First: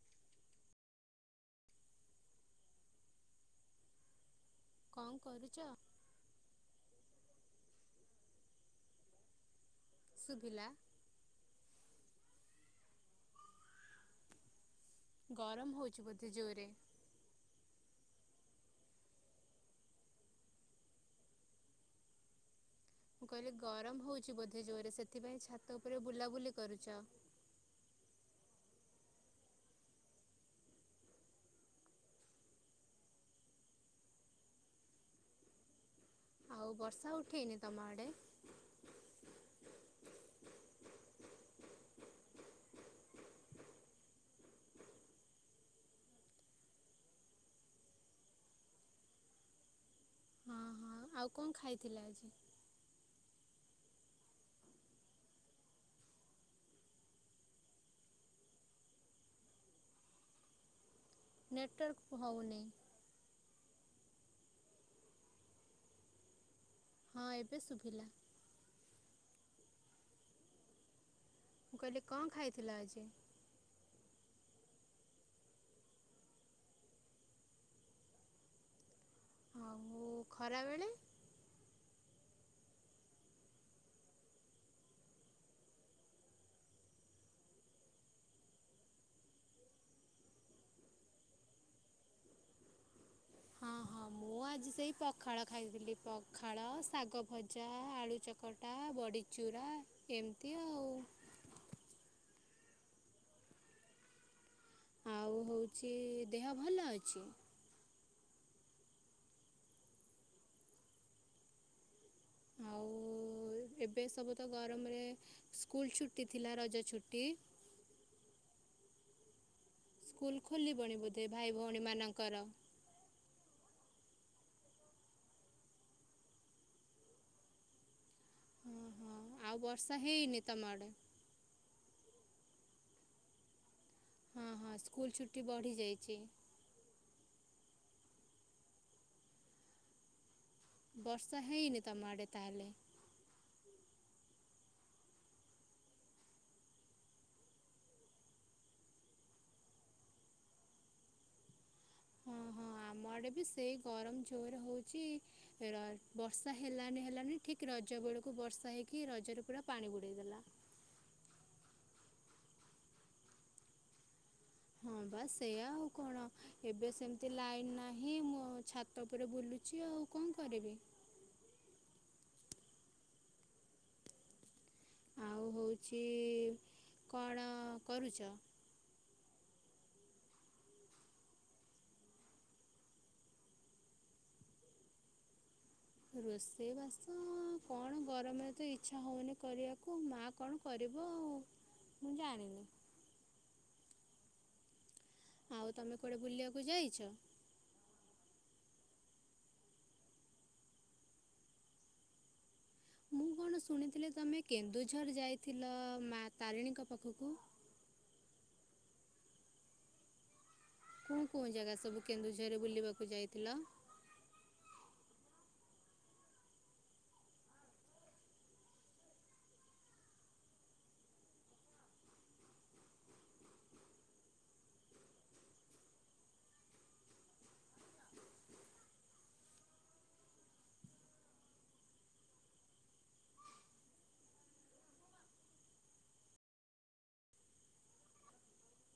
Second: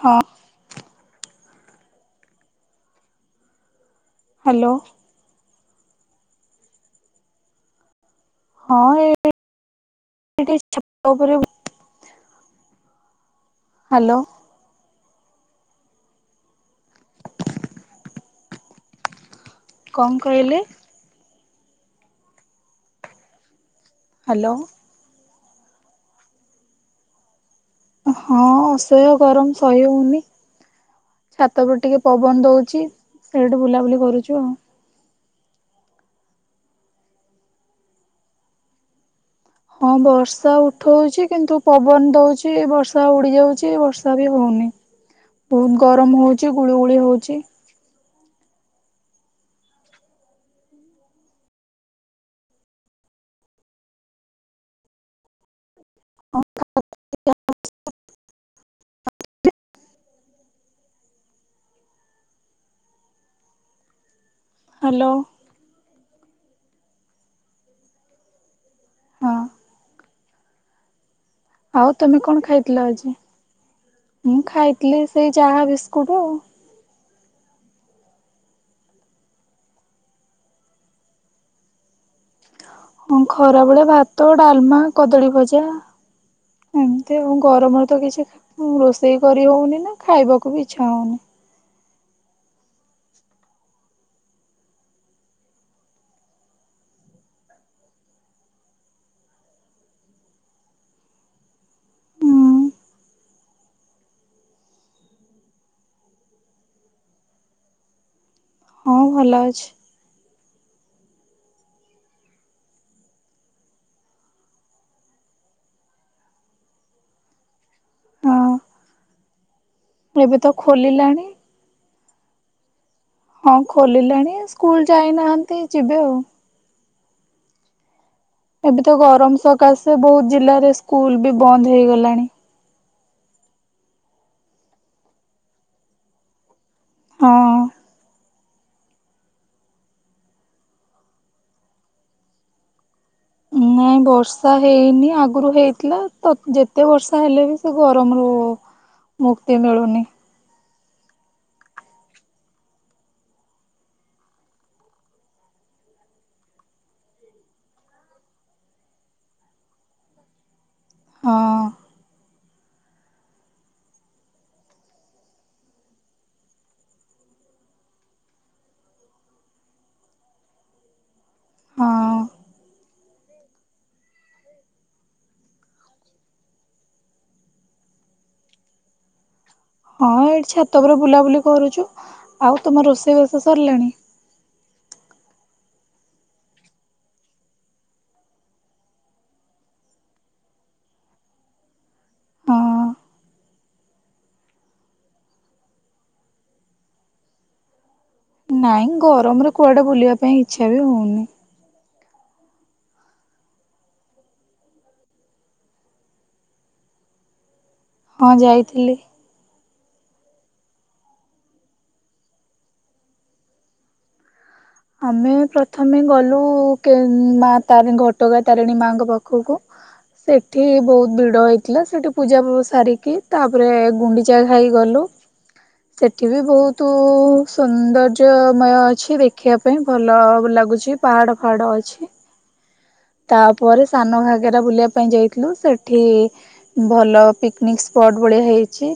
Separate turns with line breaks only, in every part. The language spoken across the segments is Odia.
ହଁ। ହ୍ୟାଲୋ।
କଣ କରୁଚ?
ହଁ ଏଇ ଏ ଟିକେ
ଶୁଭିଲା
ଛାତ ଉପରେ ହ୍ୟାଲୋ।
ଗରମ ହଉଛି ବୋଧେ ଜୋରରେ?
କଣ କହିଲେ?
ମୁଁ କହିଲି ଗରମ ହଉଚି
ହ୍ୟାଲୋ
ବୋଧେ ଜୋରରେ, ସେଥିପାଇଁ ଛାତ ଉପରେ ବୁଲାବୁଲି କରୁଚ?
ହଁ, ଅସହ୍ୟ ଗରମ ସହି ହଉନି। ଛାତ ଉପରେ ଟିକେ ପବନ ଦଉଚି, ସେଇଠୁ ବୁଲାବୁଲି କରୁଚୁ ଆଉ।
ଆଉ ବର୍ଷା ଉଠେଇନି ତମ ଆଡେ?
ହଁ ବର୍ଷା ଉଠଉଚି କିନ୍ତୁ ପବନ ଦଉଚି ବର୍ଷା ଉଡି ଯାଉଚି, ବର୍ଷା ବି ହଉନି। ବହୁତ ଗରମ ହଉଚି ଗୁଳୁ ଗୁଳି ହଉଚି।
ହଁ ହଁ। ଆଉ କଣ ଖାଇଥିଲେ ଆଜି? ନେଟୱାର୍କ ହଉ ନାଇଁ।
ହାଲୋ।
ହଁ ଏବେ ଶୁଭିଲା।
ହଁ। ଆଉ ତମେ କଣ ଖାଇଥିଲ ଆଜି?
ଆଉ ଖରାବେଳେ?
ହଁ ଖରା ବେଳେ ଭାତ, ଡାଲମା, କଦଳୀ ଭଜା। ଏମତି ଆଉ, ଗରମରୁ ତ କିଛି ଖା ହୁଁ ରୋଷେଇ କରି ହଉନି ନା, ଖାଇବାକୁ ବି ଇଛା ହଉନି।
ହଁ ହଁ ମୁଁ ଆଜି ସେଇ ପଖାଳ ଖାଇଥିଲି, ପଖାଳ, ଶାଗ ଭଜା, ଆଳୁ ଚକ୍ କଟା ବଡ଼ିଚୁରା ଏମିତି ଆଉ।
ହୁଁ
ଆଉ ହଉଚି ଦେହ ଭଲ ଅଛି?
ହଁ ଭଲ ଅଛି।
ଆଉ ଏବେ ସବୁ ତ ଗରମରେ, ସ୍କୁଲ ଛୁଟି ଥିଲା ରଜ ଛୁଟି?
ହଁ ଏବେ
ସ୍କୁଲ
ତ
ଖୋଲିବଣି
ଖୋଲିଲାଣି।
ବୋଧେ ଭାଇ ଭଉଣୀମାନଙ୍କର?
ହଁ ଖୋଲିଲାଣି, ସ୍କୁଲ ଯାଇନାହାନ୍ତି ଯିବେ ଆଉ। ଏବେ
ହଁ
ତ
ହଁ
ଗରମ
ଆଉ
ସକାଶେ
ବର୍ଷା
ବହୁତ
ହେଇନି ତମ
ଜିଲ୍ଲାରେ
ଆଡ଼େ
ସ୍କୁଲ ବି ବନ୍ଦ ହେଇଗଲାଣି।
ହଁ ହଁ, ସ୍କୁୁଲ ଛୁଟି ବଢ଼ିଯାଇଛି।
ହଁ।
ବର୍ଷା ହେଇନି ତମ ଆଡ଼େ ତାହେଲେ।
ନାଇଁ ବର୍ଷା ହେଇନି, ଆଗରୁ ହେଇଥିଲା, ତ ଯେତେ ବର୍ଷା ହେଲେ ବି ସେ ଗରମ ର ମୁକ୍ତି ମିଳୁନି।
ହଁ ହଁ ଆମଆଡ଼େ ବି ସେଇ ଗରମ ଜୋରେ ହଉଚି। ର ବର୍ଷା ହେଲାନି ହେଲାନି, ଠିକ୍ ରଜ ବେଳକୁ ବର୍ଷା ହେଇକି, ରଜରେ ପୁରା ପାଣି ବୁଡେଇ ଦେଲା।
ହଁ।
ହଁ ପା ସେଇୟା ଆଉ କଣ? ଏବେ ସେମିତି ଲାଇନ ନାହିଁ, ମୁଁ ଛାତ ଉପରେ ବୁଲୁଚି ଆଉ କଣ କରିବି?
ହଁ।
ଆଉ ହଉଚି କଣ କରୁଚ?
ହଁ ଏଇଠି ଛାତ ଉପରେ ବୁଲାବୁଲି କରୁଚୁ, ଆଉ ତମ ରୋଷେଇ ବାସ ସରିଲାଣି?
ରୋଷେଇବାସ, କଣ ଗରମରେ ତ ଇଛା ହଉନି କରିବାକୁ, ମାଆ କଣ କରିବ ଆଉ, ମୁଁ ଜାଣିନି।
ହଁ
ଆଉ ତମେ କୁଆଡେ ବୁଲିବାକୁ ଯାଇଚ?
ନାଇଁ ଗରମରେ କୁଆଡେ ବୁଲିବା ପାଇଁ ଇଛା ବି ହଉନି।
ଆପଣ ଶୁଣିଥିଲେ, ତମେ କେନ୍ଦୁଝର ଯାଇଥିଲ ମା ତାରିଣୀଙ୍କ ପାଖକୁ?
ହଁ ଯାଇଥିଲି।
କଉ କଉ ଜାଗା ସବୁ କେନ୍ଦୁଝରରେ ବୁଲିବାକୁ ଯାଇଥିଲ?
ଆମେ ପ୍ରଥମେ ଗଲୁ କେଉଁ ମା ତାର ଘଟଗା ତାରିଣୀ ମାଙ୍କ ପାଖକୁ। ସେଠି ବହୁତ ଭିଡ ହେଇଥିଲା ସେଠି ପୂଜା ଫୁଜା ସାରିକି, ତାପରେ ଗୁଣ୍ଡି ଚା ଖାଇ ଗଲୁ। ସେଠି ବି ବହୁତ ସୌନ୍ଦର୍ଯ୍ୟମୟ ଅଛି ଦେଖ ଦେଖିବା ପାଇଁ ଭଲ ଲାଗୁଛି ପାହାଡ଼ ଫାହାଡ଼ ଅଛି। ତାପରେ ସାନ ଘାଗେରା ବୁଲିବା ପାଇଁ ଯାଇଥିଲୁ। ସେଠି ଭଲ ପିକ୍ନିକ୍ ସ୍ପଟ ଭଳିଆ ହେଇଛି।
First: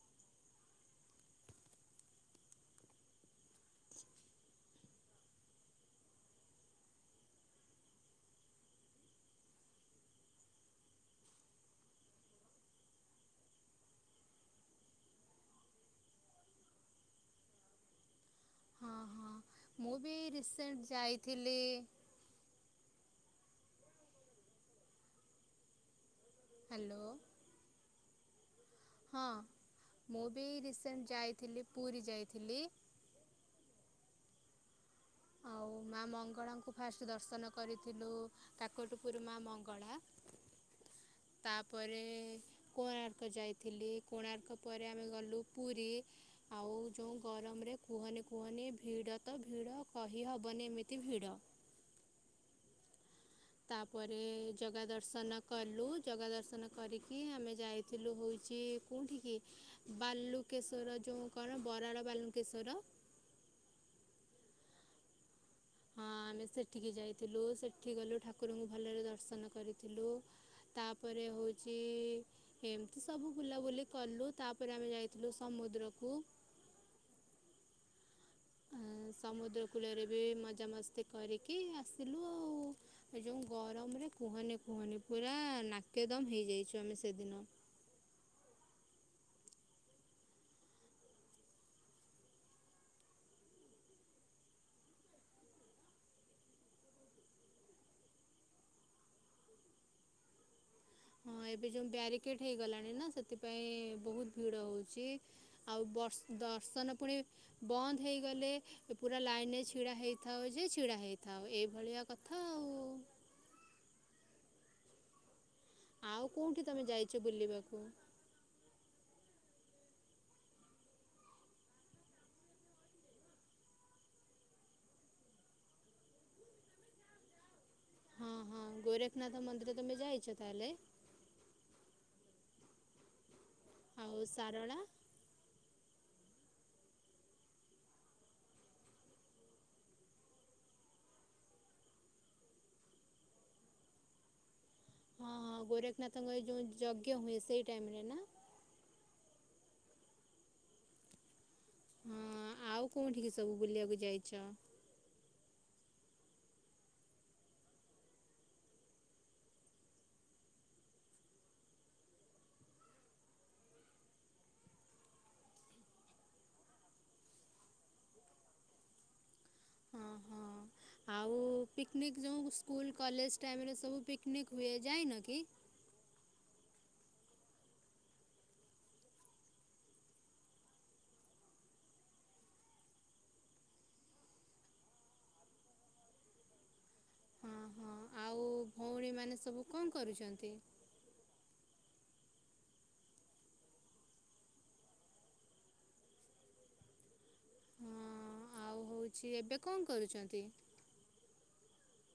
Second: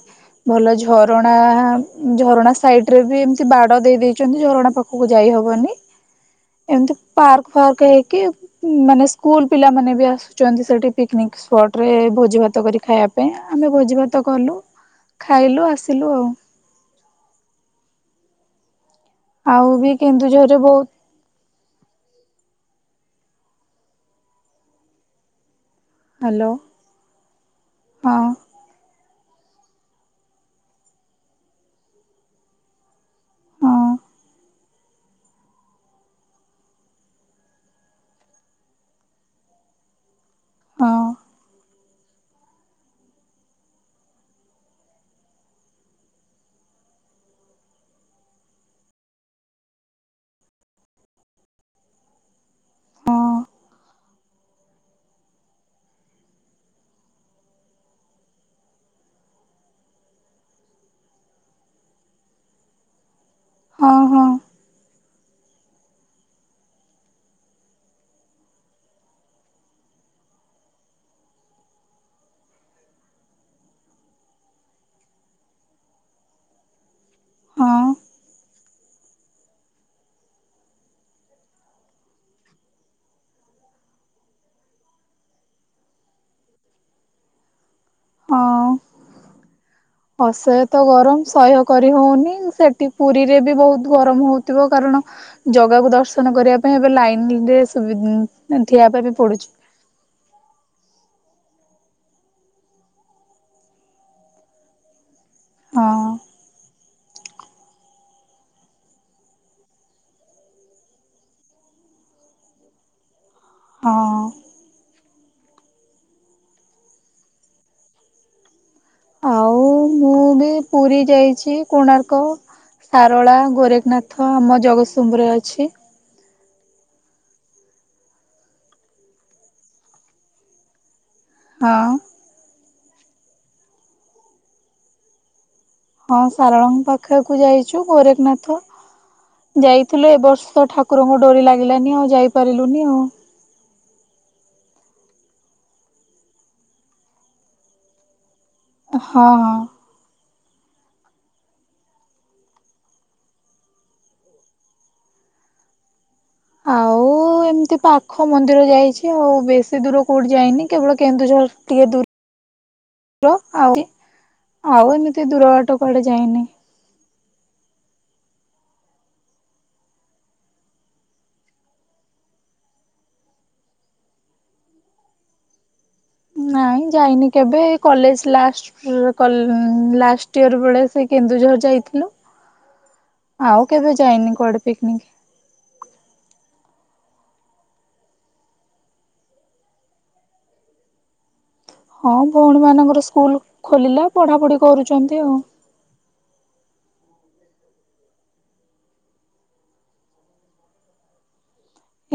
ଭଲ ଝରଣା, ଝରଣା ସାଇଡ ରେ ବି ଏମିତି ବାଡ ଦେଇ ଦେଇଚନ୍ତି। ଝରଣା ପାଖ ପାଖକୁ ଯାଇ ହବନି। ଏମିତି ପାର୍କ ଫାର୍କ ହେଇକି ମାନେ ସ୍କୁଲ ପିଲାମାନେ ବି ଆସୁଛନ୍ତି ସେଠି ପିକ୍ନିକ ସ୍ପଟ ରେ ଭୋଜି ଭାତ କରି ଖାଇବା ପାଇଁ, ଆମେ ଭୋଜି ଭାତ କଲୁ ଖାଇଲୁ ଆସିଲୁ ଆଉ।
ହଁ ହଁ,
ଆଉ
ମୁଁ ବି
କେନ୍ଦୁଝରରେ ବହୁତ
ରିସେଣ୍ଟ ଯାଇଥିଲି
ହ୍ୟାଲୋ।
ହ୍ୟାଲୋ।
ହଁ।
ହଁ, ମୁଁ ବି ରିସେଣ୍ଟ ଯାଇଥିଲି, ପୁରୀ ଯାଇଥିଲି।
ହଁ।
ଆଉ ମା ମଙ୍ଗଳାଙ୍କୁ ଫାଷ୍ଟ ଦର୍ଶନ କରିଥିଲୁ। କାକଟପୂରୁମା ମଙ୍ଗଳା।
ହଁ
ତାପରେ କୋଣାର୍କ ଯାଇଥିଲି। କୋଣାର୍କ ପରେ ଆମେ ଗଲୁ ପୁରୀ। ଆଉ ଯେଉଁ ଗରମରେ କୁହନି କୁହନି ଭିଡ଼ ତ ଭିଡ଼ କହିହବନି ଏମିତି ଭିଡ଼।
ହଁ
ତାପରେ ଯଗା ଦର୍ଶନ କଲୁ। ଯଗା ଦର୍ଶନ କରିକି ଆମେ ଯାଇଥିଲୁ ହଉଚି କଉଠିକି ବାଲୁକେଶ୍ୱର ଯେଉଁ କଣ ବରାଳ ବାଲୁକେଶ୍ୱର
ଓ ହୋ।
ହଁ, ଆମେ ସେଠିକି ଯାଇଥିଲୁ। ସେଠି ଗଲୁ ଠାକୁରଙ୍କୁ ଭଲରେ ଦର୍ଶନ କରିଥିଲୁ। ତାପରେ ହଉଚି ଏମତି ସବୁ ବୁଲାବୁଲି କଲୁ। ତାପରେ ଆମେ ଯାଇଥିଲୁ ସମୁଦ୍ରକୁ।
ହଁ।
ସମୁଦ୍ର କୂଳରେ ବି ମଜାମସ୍ତି କରିକି ଆସିଲୁ ଆଉ। ଏ ଯେଉଁ ଗରମରେ କୁହନି କୁହନି ପୁରା ନାକେଦମ ହେଇଯାଇଚୁ ଆମେ ସେଦିନ।
ହଁ। ଅସ୍ହ୍ୟ ତ ଗରମ ସହ୍ୟ କରି ହଉନି। ସେଠି ପୁରୀରେ ବି ବହୁତ ଗରମ ହଉଥିବ। କାରଣ ଜଗାକୁ ଦର୍ଶନ କରିବା ପାଇଁ ଏବେ ଲାଇନରେ ସୁବି ଠିଆ ହବା ପାଇଁ ବି ପଡୁଛି।
ହଁ, ଏବେ ଯୋଉ ବ୍ୟାରିକେଟ ହେଇଗଲାଣି ନା ସେଥିପାଇଁ ବହୁତ ଭିଡ ହଉଛି। ଆଉ
ହଁ
ବର୍ ଦର୍ଶନ ପୁଣି ବନ୍ଦ ହେଇଗଲେ ପୁରା ଲାଇନରେ ଛିଡ଼ା ହେଇଥାଉ ଯେ ଛିଡ଼ା ହେଇଥାଅ। ଏଇଭଳିଆ କଥା ଆଉ।
ହଁ।
ଆଉ କୋଉଠି ତମେ ଯାଇଛ ବୁଲିବାକୁ?
ଆଉ ମୁଁ ପୁରୀ ଯାଇଛି। କୋଣାର୍କ ସାରଳା, ଗୋରେଖନାଥ ଆମ ଜଗତସିଂହରେ ଅଛି।
ହଁ, ହଁ, ଗୋରଖନାଥ ମନ୍ଦିର ତମେ ଯାଇଛ ତାହେଲେ?
ହଁ।
ଆଉ ସାରଳା।
ହଁ ସାରଳାଙ୍କ ପାଖକୁ ଯାଇଚୁ ଗୋରେଖନାଥ। ଯାଇଥିଲୁ ଏ ବର୍ଷ ଠାକୁ ରଙ୍କ ଡୋରି ଲାଗିଲାନି ଆଉ ଯାଇପାରିଲୁନି ଆଉ।
ହଁ ହଁ ଗୋରଖନାଥଙ୍କ ଯୋଉ ଯଜ୍ଞ ହୁଏ ସେଇ ଟାଇମ୍ ରେ ନା।
ହିଁ ହିଁ।
ହଁ ଆଉ କୋଉଠିକି ସବୁ ବୁଲିବାକୁ ଯାଇଚ?
ଆଉ ମୁଁ ଏମିତି ପାଖ ମନ୍ଦିର ଯାଇଚି ଆଉ ବେଶୀ ଦୂର କୋଉଠି ଯାଇନି କେବଳ କେନ୍ଦୁଝର ଟିକେ ଦୂ ର ଆଉ ଆଉ ଏମିତି ଦୂର ବାଟୋ କୁଆଡ଼େ ଯାଇନି।
ହଁ ହଁ। ଆଉ ପିକନିକ୍ ଯେଉଁ ସ୍କୁଲ କଲେଜ ଟାଇମରେ ସବୁ ପିକନିକ୍ ହୁଏ ଯାଇନ କି?
ନାଇଁ ଯାଇନି କେବେ ଏଇ କଲେଜ ଲାଷ୍ଟ। [unintelligible] ଲାଷ୍ଟ ଇୟର ବେଳେ ସେ କେନ୍ଦୁଝର ଯାଇଥିଲୁ। ଆଉ କେବେ ଯାଇନି କୁଆଡ଼େ ପିକନିକ୍।
ହଁ ହଁ ଆଉ ଭଉଣୀ ମାନେ ସବୁ କଣ କରୁଚନ୍ତି?
ହଁ ଭଉଣୀ ମାନଙ୍କର ସ୍କୁଲ ଖୋଲିଲା ପଢ଼ାପଢି଼ କରୁଚନ୍ତି ଆଉ।
ହଁ ଆଉ ହଉଛି ଏବେ କଣ କରୁଚନ୍ତି?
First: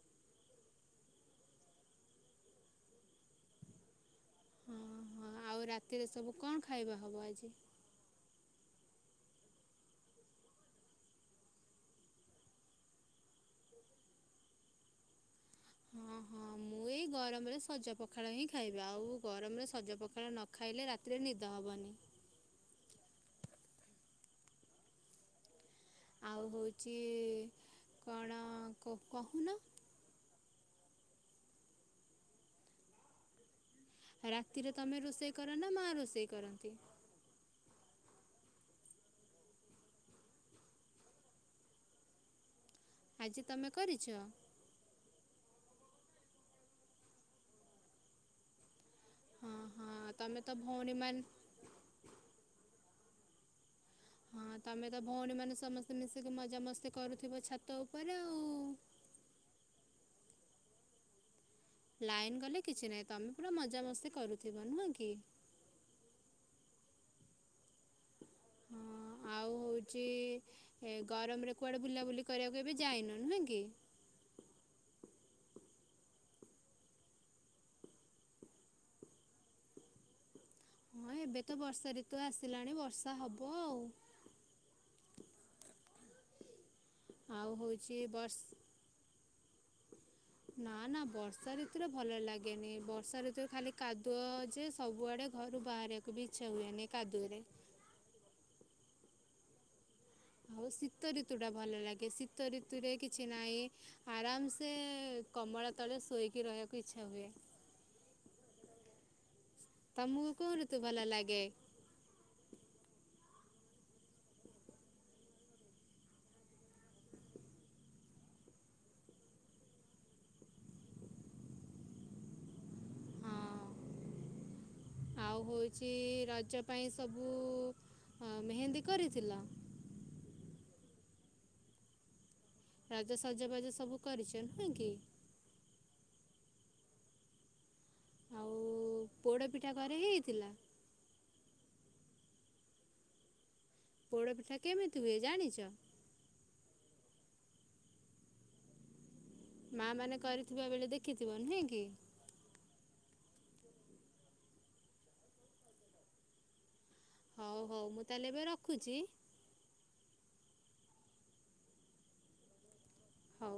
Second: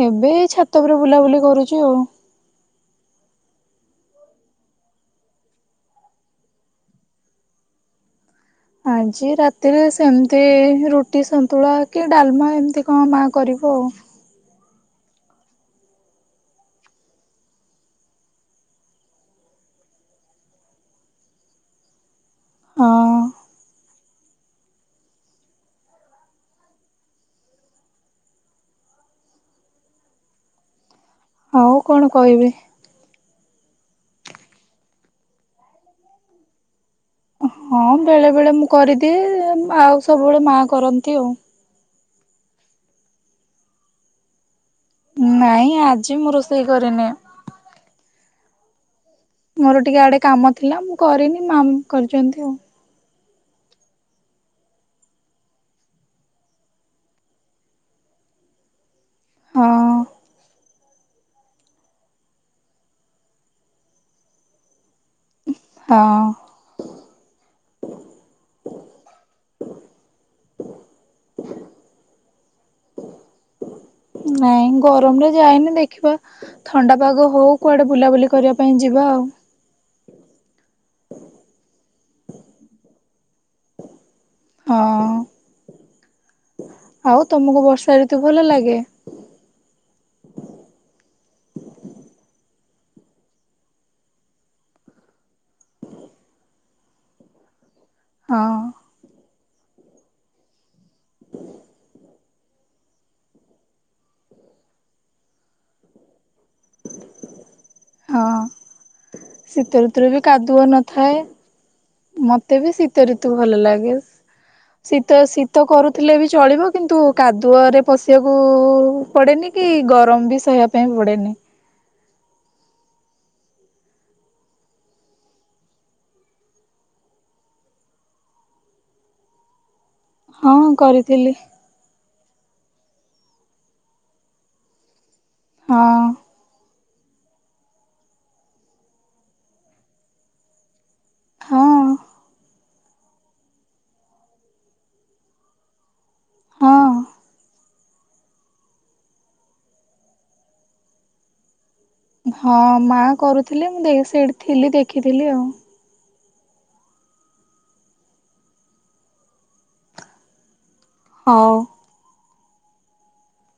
ଏବେ ଛାତ ଉପରେ ବୁଲା ବୁଲି କରୁଚି ଆଉ।
ହଁ ହଁ ଆଉ ରାତିରେ ସବୁ କଣ ଖାଇବା ହବ ଆଜି?
ଆଜି ରାତିରେ ସେମିତି ରୁଟି ସନ୍ତୁଳା କି ଡାଲମା ଏମିତି କଣ ମା କରିବ ଆଉ।
ହଁ ହଁ ମୁଁ ଏଇ ଗରମରେ ସଜ ପଖାଳ ହିଁ ଖାଇବି ଆଉ ଗରମରେ ସଜ ପଖାଳ ନ ଖାଇଲେ ରାତିରେ ନିଦ ହବନି।
ହଁ।
ଆଉ ହେଉଚି କଣ କ କହୁନ।
ଆଉ କଣ କହିବେ?
ରାତିରେ ତମେ ରୋଷେଇ କର ନା ମା ରୋଷେଇ କରନ୍ତି?
ହଁ ବେଳେ ବେଳେ ମୁଁ କରିଦିଏ ଆଉ ସବୁ ବେଳେ ମା କରନ୍ତି ଆଉ।
ଆଜି ତମେ କରିଚ?
ନାଇଁ ଆଜି ମୁଁ ରୋଷେଇ କରିନି।
ହଁ
ମୋର ଟିକେ
ହଁ
ଆଡ଼େ
ତମେ ତ
କାମ ଥିଲା ମୁଁ
ଭଉଣୀମାନେ
କରିନି ମା କରିଚନ୍ତି ଆଉ।
ହଁ ତମେ ତ ଭଉଣୀ ମାନେ ସମସ୍ତେ ମିଶିକି ମଜାମସ୍ତି କରୁଥିବ ଛାତ ଉପରେ ଆଉ।
ହଁ।
ଲାଇନ୍ ଗଲେ କିଛି ନାହିଁ ତମେ ପୁରା ମଜାମସ୍ତି କରୁଥିବ ନୁହଁ କି।
ହଁ।
ହଁ ଆଉ ହଉଚି ଏ ଗରମରେ କୁଆଡ଼େ ବୁଲା ବୁଲି କରିବାକୁ ଏବେ ଯାଇନ ନୁହ କି?
ନାଇଁ ଗରମରେ ଯାଇନି ଦେଖିବା। ଥଣ୍ଡା ପାଗ ହଉ କୁଆଡ଼େ ବୁଲା ବୁଲି କରିବା ପାଇଁ ଯିବା ଆଉ।
ହଁ ଏବେ ତ ବର୍ଷା ଋତୁ ଆସିଲାଣି ବର୍ଷା ହବ ଆଉ।
ହଁ। ଆଉ ତମକୁ ବର୍ଷା
ହଉଛି
ଋତୁ
ବର୍ଷ
ଭଲ ଲାଗେ?
ନା ନା ବର୍ଷା ଋତୁରେ ଭଲ ଲାଗେନି ବର୍ଷା ଋତୁରେ ଖାଲି କାଦୁଅ ଯେ ସବୁଆଡ଼େ। ଘରୁ ବାହାରିବାକୁ ବି ଇଚ୍ଛା ହୁଏନି ଏ କାଦୁଅରେ।
ହଁ।
ଆଉ ଶୀତ ଋତୁ ଟା ଭଲ ଲାଗେ ଶୀତ ଋତୁରେ କିଛି ନାହିଁ। ଆରାମ୍ ସେ କମଳ ତଳେ ଶୋଇକି ରହିବାକୁ ଇଚ୍ଛା ହୁଏ।
ହଁ ଶୀତ ଋତୁରେ ବି
ତମକୁ କେଉଁ
କାଦୁଅ
ଋତୁ ଭଲ
ନଥାଏ।
ଲାଗେ
ମତେ ବି ଶୀତ ଋତୁ ଭଲ ଲାଗେ ଶୀତ ଶୀତ କରୁଥିଲେ ବି ଚଳିବ। କିନ୍ତୁ କାଦୁଅରେ ପଶିବାକୁ ପଡ଼େନି କି ଗରମ ବି ସହିବା ପାଇଁ ପଡ଼େନି।
ହଁ ଆଉ ହଉଛି ରଜ ପାଇଁ ସବୁ ହଁ ମେହେନ୍ଦୀ କରିଥିଲ?
ହଁ କରିଥିଲି।
ରଜସଜବାଜ ସବୁ କରିଛ ନୁହେଁ କି?
ହଁ।
ଆଉ ପୋଡ଼ପିଠା ଘରେ ହେଇଥିଲା।
ହଁ।
ପୋଡପିଠା କେମିତି ହୁଏ ଜାଣିଛ?
ହଁ।
ମା ମାନେ କରିଥିବା ବେଳେ ଦେଖିଥିବ ନୁହେଁ କି?
ହଁ ମା କରୁଥିଲେ ମୁଁ ସେଇଠି ଥିଲି ଦେଖିଥିଲି ଆଉ
ହଉ ହଉ ମୁଁ ତାହେଲେ ଏବେ ରଖୁଛି।
ହଁ।
ହଉ।